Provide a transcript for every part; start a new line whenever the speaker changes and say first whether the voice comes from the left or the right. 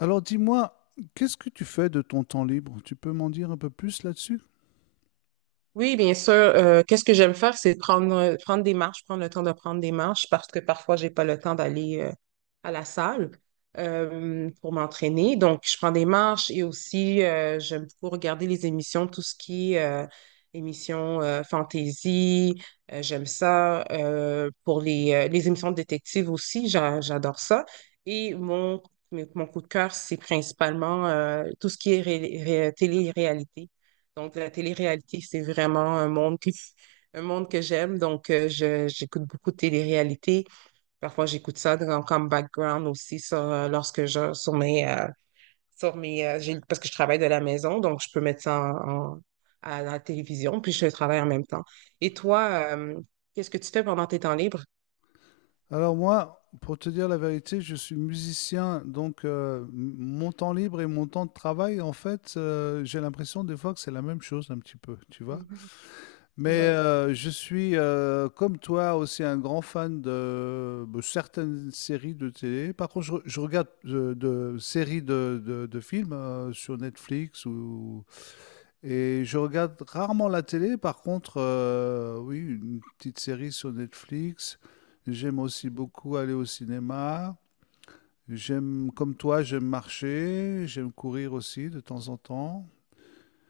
left: Alors dis-moi, qu'est-ce que tu fais de ton temps libre? Tu peux m'en dire un peu plus là-dessus?
right: Oui, bien sûr. Qu'est-ce que j'aime faire, c'est prendre, prendre des marches, prendre le temps de prendre des marches parce que parfois, j'ai pas le temps d'aller à la salle pour m'entraîner. Donc, je prends des marches et aussi, j'aime beaucoup regarder les émissions, tout ce qui est émissions fantasy, j'aime ça. Pour les émissions de détective aussi, j'adore ça. Et mon, Mon coup de cœur, c'est principalement tout ce qui est télé-réalité. Donc, la télé-réalité, c'est vraiment un monde que j'aime. Donc, j'écoute beaucoup de télé-réalité. Parfois, j'écoute ça comme background aussi parce que je travaille de la maison, donc je peux mettre ça à la télévision, puis je travaille en même temps. Et toi, qu'est-ce que tu fais pendant tes temps libres?
left: Alors moi, pour te dire la vérité, je suis musicien, donc mon temps libre et mon temps de travail, en fait, j'ai l'impression des fois que c'est la même chose un petit peu, tu vois.
right: Mhm.
left: Mais
right: Ouais.
left: je suis, comme toi, aussi un grand fan de certaines séries de télé. Par contre, je regarde de séries de films sur Netflix ou. Et je regarde rarement la télé, par contre, oui, une petite série sur Netflix. J'aime aussi
right: Mm-hmm.
left: beaucoup aller au cinéma. J'aime, comme toi, j'aime marcher, j'aime courir aussi de temps en temps.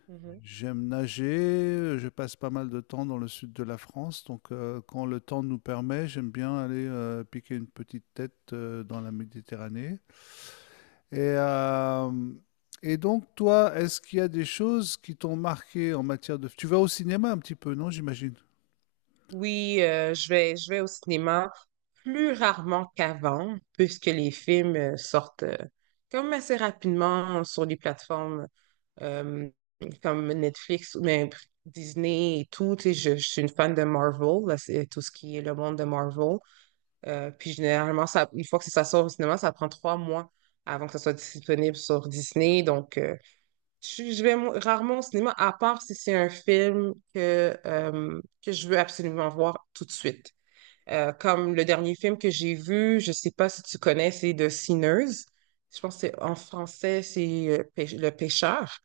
right: Mhm.
left: J'aime nager, je passe pas mal de temps dans le sud de la France, donc quand le temps nous permet, j'aime bien aller piquer une petite tête dans la Méditerranée. Et, euh, et donc, toi, est-ce qu'il y a des choses qui t'ont marqué en matière de… Tu vas au cinéma un petit peu, non, j'imagine?
right: Oui, je vais au cinéma plus rarement qu'avant, puisque les films sortent comme assez rapidement sur les plateformes euh, comme Netflix ou même Disney et tout. Tu sais, je suis une fan de Marvel, là, c'est tout ce qui est le monde de Marvel. Puis généralement, ça, une fois que ça sort au cinéma, ça prend 3 mois avant que ça soit disponible sur Disney. Donc, je vais rarement au cinéma, à part si c'est un film que je veux absolument voir tout de suite. Comme le dernier film que j'ai vu, je sais pas si tu connais, c'est The Sinners. Je pense que en français, c'est Le Pêcheur,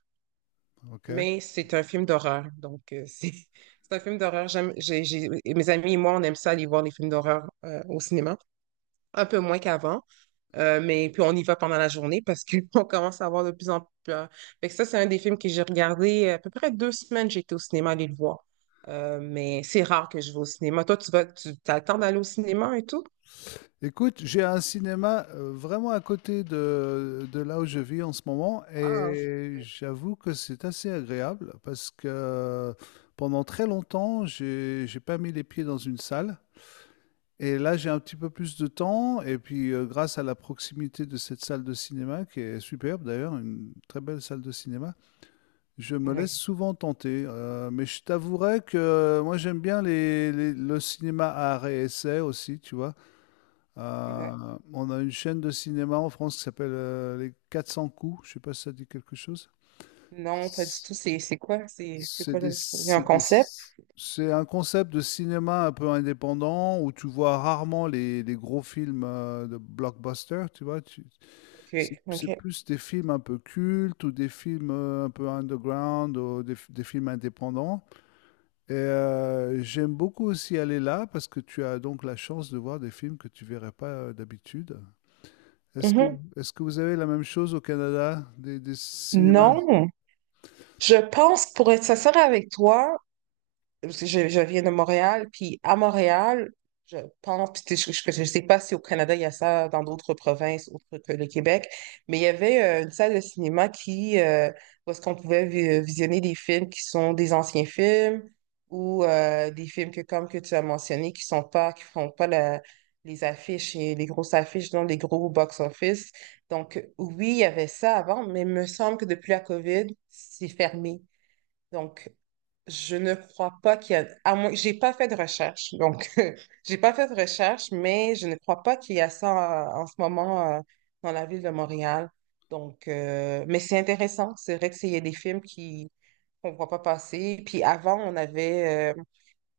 left: Ok.
right: mais c'est un film d'horreur. Donc, c'est un film d'horreur. Et mes amis et moi, on aime ça aller voir les films d'horreur au cinéma, un peu moins qu'avant. Mais puis on y va pendant la journée parce qu'on commence à avoir de plus en plus peur. Fait que ça, c'est un des films que j'ai regardé à peu près 2 semaines, j'étais au cinéma aller le voir. Mais c'est rare que je vais au cinéma. Toi, tu t'as le temps d'aller au cinéma et tout?
left: Écoute, j'ai un cinéma vraiment à côté de là où je vis en ce moment
right: Ah,
left: et j'avoue que c'est assez agréable parce que pendant très longtemps, j'ai pas mis les pieds dans une salle, et là, j'ai un petit peu plus de temps et puis grâce à la proximité de cette salle de cinéma qui est superbe d'ailleurs, une très belle salle de cinéma, je me
right: oui,
left: laisse souvent tenter, mais je t'avouerais que moi j'aime bien le cinéma à art et essai aussi, tu vois.
right: oui.
left: On a une chaîne de cinéma en France qui s'appelle Les 400 coups, je sais pas si ça dit quelque chose.
right: Non, pas du tout. C'est quoi? C'est
left: C'est
right: quoi
left: des-
right: le... Il y a un
left: c'est des-
right: concept?
left: c'est un concept de cinéma un peu indépendant où tu vois rarement les gros films de blockbuster,
right: Ok, ok.
left: c'est plus des films un peu cultes ou des films un peu underground ou des films indépendants. Et j'aime beaucoup aussi aller là parce que tu as donc la chance de voir des films que tu verrais pas d'habitude. Est-ce que,
right: Mhm.
left: est-ce que vous avez la même chose au Canada, des cinémas?
right: Non, je pense que pour être sincère avec toi, parce que je viens de Montréal, puis à Montréal, je pense, puis je sais pas si au Canada il y a ça dans d'autres provinces autres que le Québec, mais il y avait une salle de cinéma où est-ce qu'on pouvait visionner des films qui sont des anciens films ou des films que, comme que tu as mentionné, qui font pas les affiches et les grosses affiches, donc les gros box-office. Donc, oui, il y avait ça avant, mais il me semble que depuis la COVID, c'est fermé. Donc, je ne crois pas qu'il y a, à moins, j'ai pas fait de recherche, donc j'ai pas fait de recherche, mais je ne crois pas qu'il y a ça en ce moment dans la ville de Montréal. Donc, mais c'est intéressant. C'est vrai que il y a des films qui qu'on voit pas passer. Puis avant,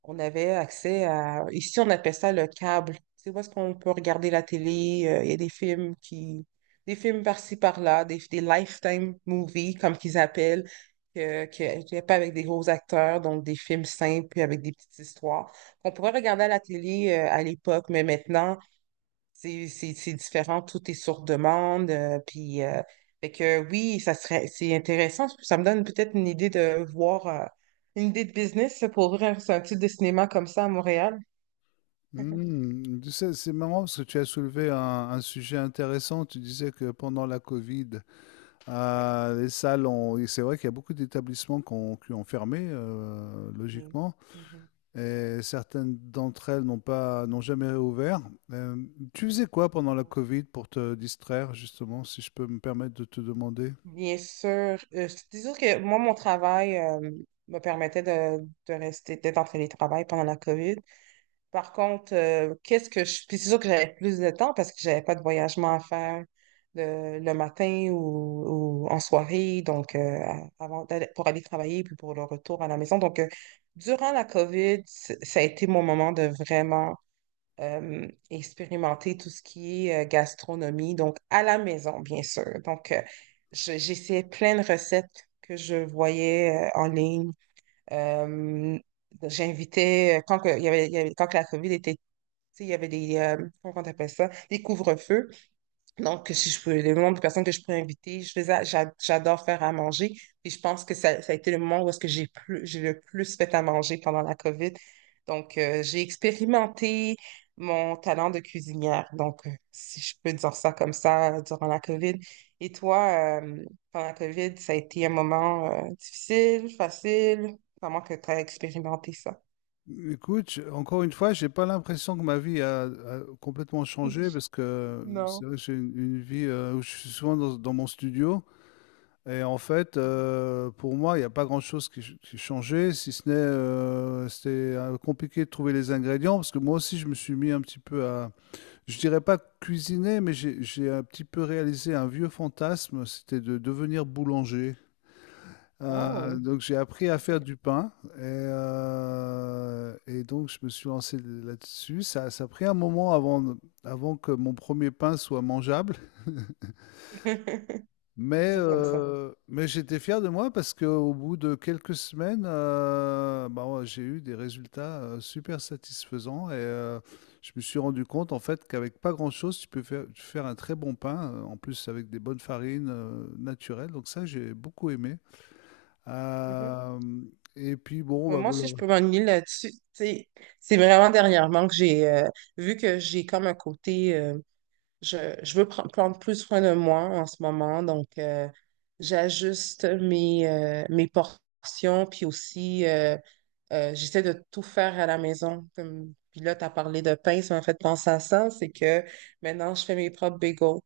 right: on avait accès à... Ici, on appelle ça le câble. C'est où est-ce qu'on peut regarder la télé. Il y a des films qui... Des films par-ci, par-là, des lifetime movies, comme qu'ils appellent, qui est pas avec des gros acteurs, donc des films simples, puis avec des petites histoires, qu'on pourrait regarder à la télé à l'époque, mais maintenant, c'est différent, tout est sur demande. Puis, fait que oui, c'est intéressant. Ça me donne peut-être une idée de business pour ouvrir un type de cinéma comme ça à Montréal.
left: Hmm, tu sais, c'est marrant parce que tu as soulevé un sujet intéressant. Tu disais que pendant la Covid,
right: Ouais.
left: les salles ont… et c'est vrai qu'il y a beaucoup d'établissements qui ont fermé,
right: Mm.
left: logiquement.
right: Mhm.
left: Et certaines d'entre elles n'ont pas, n'ont jamais réouvert. Euh, tu faisais quoi pendant la Covid pour te distraire, justement, si je peux me permettre de te demander?
right: Bien sûr. Je te dis juste que moi, mon travail me permettait de rester, d'être en télétravail pendant la COVID. Par contre, qu'est-ce que je. Puis c'est sûr que j'avais plus de temps parce que j'avais pas de voyagement à faire le matin ou en soirée, donc pour aller travailler puis pour le retour à la maison. Donc, durant la COVID, ça a été mon moment de vraiment expérimenter tout ce qui est gastronomie, donc à la maison, bien sûr. Donc, j'essayais plein de recettes que je voyais en ligne. Euh, quand que la COVID était tu sais, il y avait comment on appelle ça, des couvre-feux. Donc, si je peux, le nombre de personnes que je pourrais inviter, j'adore faire à manger. Et je pense que ça a été le moment où est-ce que j'ai le plus fait à manger pendant la COVID. Donc, j'ai expérimenté mon talent de cuisinière. Donc, si je peux dire ça comme ça durant la COVID. Et toi, pendant la COVID, ça a été un moment, difficile, facile, comment que tu as expérimenté ça?
left: Écoute, encore une fois, j'ai pas l'impression que ma vie a complètement changé parce que
right: Non.
left: c'est vrai que j'ai une vie où je suis souvent dans mon studio et en fait, pour moi, il n'y a pas grand-chose qui changeait, si ce n'est c'était compliqué de trouver les ingrédients parce que moi aussi, je me suis mis un petit peu à, je dirais pas cuisiner, mais j'ai un petit peu réalisé un vieux fantasme, c'était de devenir boulanger.
right: Oh,
left: Donc j'ai appris à faire
right: ok.
left: du pain et donc je me suis lancé là-dessus. Ça a pris un moment avant, avant que mon premier pain soit mangeable. Mais, ok.
right: Toujours comme ça.
left: Euh, mais j'étais fier de moi parce qu'au bout de quelques semaines, bah, ouais, j'ai eu des résultats super satisfaisants et je me suis rendu compte en fait qu'avec pas grand-chose, tu peux faire un très bon pain, en plus avec des bonnes farines naturelles. Donc ça, j'ai beaucoup aimé.
right: Mhm.
left: Euh, et puis bon,
right: Mais
left: bah,
right: moi
left: voilà.
right: aussi, je peux m'ennuyer là-dessus. Tu sais, c'est vraiment dernièrement que j'ai vu que j'ai comme un côté. Je veux prendre plus soin de moi en ce moment, donc j'ajuste mes portions, puis aussi j'essaie de tout faire à la maison. Comme, puis là, tu as parlé de pain, ça m'a fait penser à ça, c'est que maintenant je fais mes propres bagels.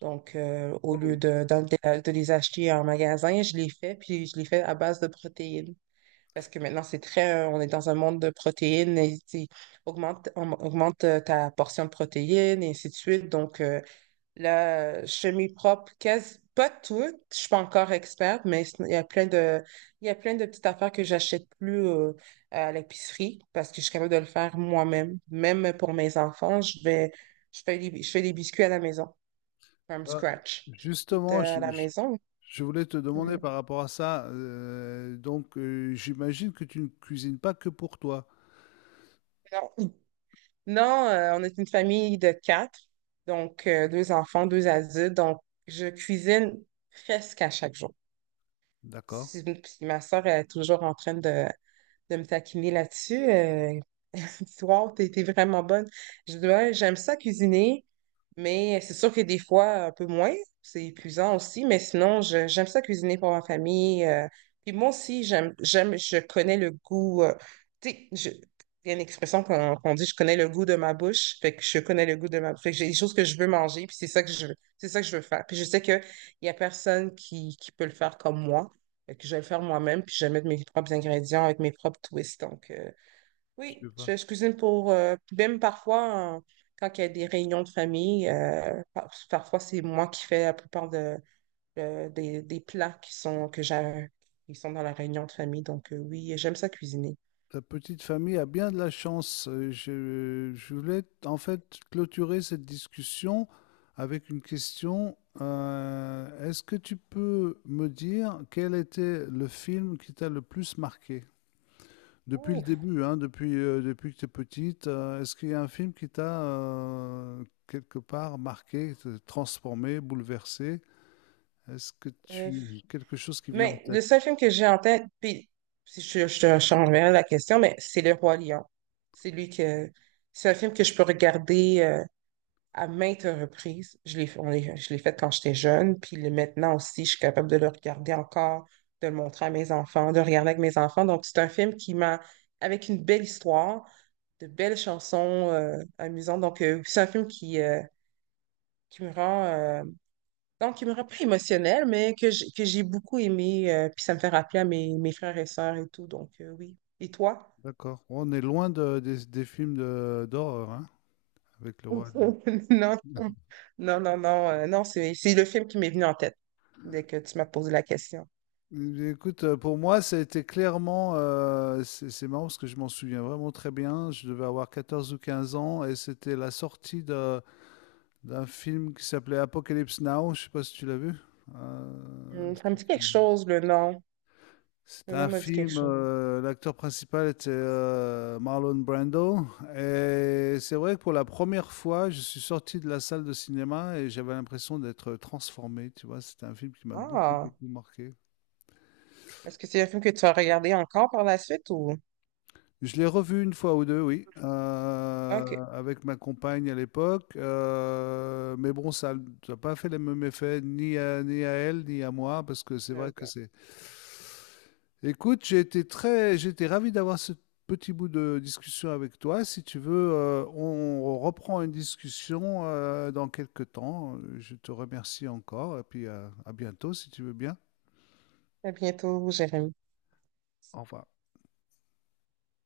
right: Donc, au lieu
left: Oh.
right: de les acheter en magasin, je les fais, puis je les fais à base de protéines. Parce que maintenant, on est dans un monde de protéines, et, tu sais, augmente ta portion de protéines, et ainsi de suite. Donc, la chemise propre quasi, pas toutes, je suis pas encore experte, mais sinon, il y a plein de petites affaires que j'achète plus à l'épicerie parce que je suis capable de le faire moi-même. Même pour mes enfants, je fais des biscuits à la maison, from
left: Ah,
right: scratch. Je fais tout
left: justement,
right: à la maison.
left: je voulais te demander
right: Mhm.
left: par rapport à ça. Euh, donc j'imagine que tu ne cuisines pas que pour toi.
right: Non, Non, on est une famille de quatre, donc deux enfants, deux adultes, donc je cuisine presque à chaque jour.
left: D'accord.
right: Si- puis Ma soeur est toujours en train de me taquiner là-dessus. Soir, t'es vraiment bonne. Je dis, Ouais, j'aime ça cuisiner, mais c'est sûr que des fois, un peu moins, c'est épuisant aussi, mais sinon, j'aime ça cuisiner pour ma famille. Puis moi aussi, je connais le goût. Tu sais, il y a une expression qu'on dit, je connais le goût de ma bouche, fait que je connais le goût de ma bouche. Fait que j'ai des choses que je veux manger, puis c'est ça que je veux, c'est ça que je veux faire. Puis je sais qu'il y a personne qui peut le faire comme moi. Fait que je vais le faire moi-même, puis je vais mettre mes propres ingrédients avec mes propres twists. Donc,
left: Je
right: oui,
left: vois.
right: je cuisine même quand il y a des réunions de famille, parfois c'est moi qui fais la plupart des plats qui sont dans la réunion de famille. Donc oui, j'aime ça cuisiner.
left: Ta petite famille a bien de la chance. Je, je voulais en fait clôturer cette discussion avec une question. Est-ce que tu peux me dire quel était le film qui t'a le plus marqué? Depuis le
right: Ouf,
left: début, hein, depuis, depuis que tu es petite, est-ce qu'il y a un film qui t'a quelque part marqué, transformé, bouleversé? Est-ce que
right: euh,
left: tu… quelque chose qui vient en
right: mais
left: tête?
right: le seul film que j'ai en tête, puis si je t'enverrai la question, mais c'est Le Roi Lion. C'est lui que, c'est un film que je peux regarder, à maintes reprises. Je l'ai fait quand j'étais jeune, puis maintenant aussi, je suis capable de le regarder encore, de le montrer à mes enfants, de le regarder avec mes enfants. Donc, c'est un film qui m'a, avec une belle histoire, de belles chansons amusantes. Donc, c'est un film qui me qui me rend pas émotionnelle, mais que j'ai beaucoup aimé, puis ça me fait rappeler à mes frères et sœurs et tout. Donc, oui. Et toi?
left: D'accord. On est loin de- des films de- d'horreur, hein, avec le roi.
right: Non, non, non, non, non, c'est le film qui m'est venu en tête dès que tu m'as posé la question.
left: Lion. Écoute, pour moi, ça a été clairement. Euh, c'est marrant parce que je m'en souviens vraiment très bien. Je devais avoir 14 ou 15 ans et c'était la sortie de- d'un film qui s'appelait Apocalypse Now. Je sais pas si tu l'as vu. Euh,
right: Hmm, ça me dit quelque chose, le nom.
left: C'est
right: Le nom
left: un
right: me dit quelque
left: film,
right: chose.
left: l'acteur principal était Marlon Brando. Et c'est vrai que pour la première fois, je suis sorti de la salle de cinéma et j'avais l'impression d'être transformé. Tu vois, c'était un film qui m'a beaucoup,
right: Ah,
left: beaucoup marqué.
right: est-ce que c'est un film que tu as regardé encore par la suite ou?
left: Je l'ai revu une fois ou deux, oui,
right: Ok.
left: avec ma compagne à l'époque. Euh, mais bon, ça n'a pas fait les mêmes effets, ni à, ni à elle, ni à moi, parce que c'est
right: Euh,
left: vrai que c'est… Écoute, j'ai été très, j'étais ravi d'avoir ce petit bout de discussion avec toi. Si tu veux, on reprend une discussion dans quelques temps. Je te remercie encore et puis à bientôt si tu veux bien.
right: À bientôt, Jérémy.
left: Au revoir.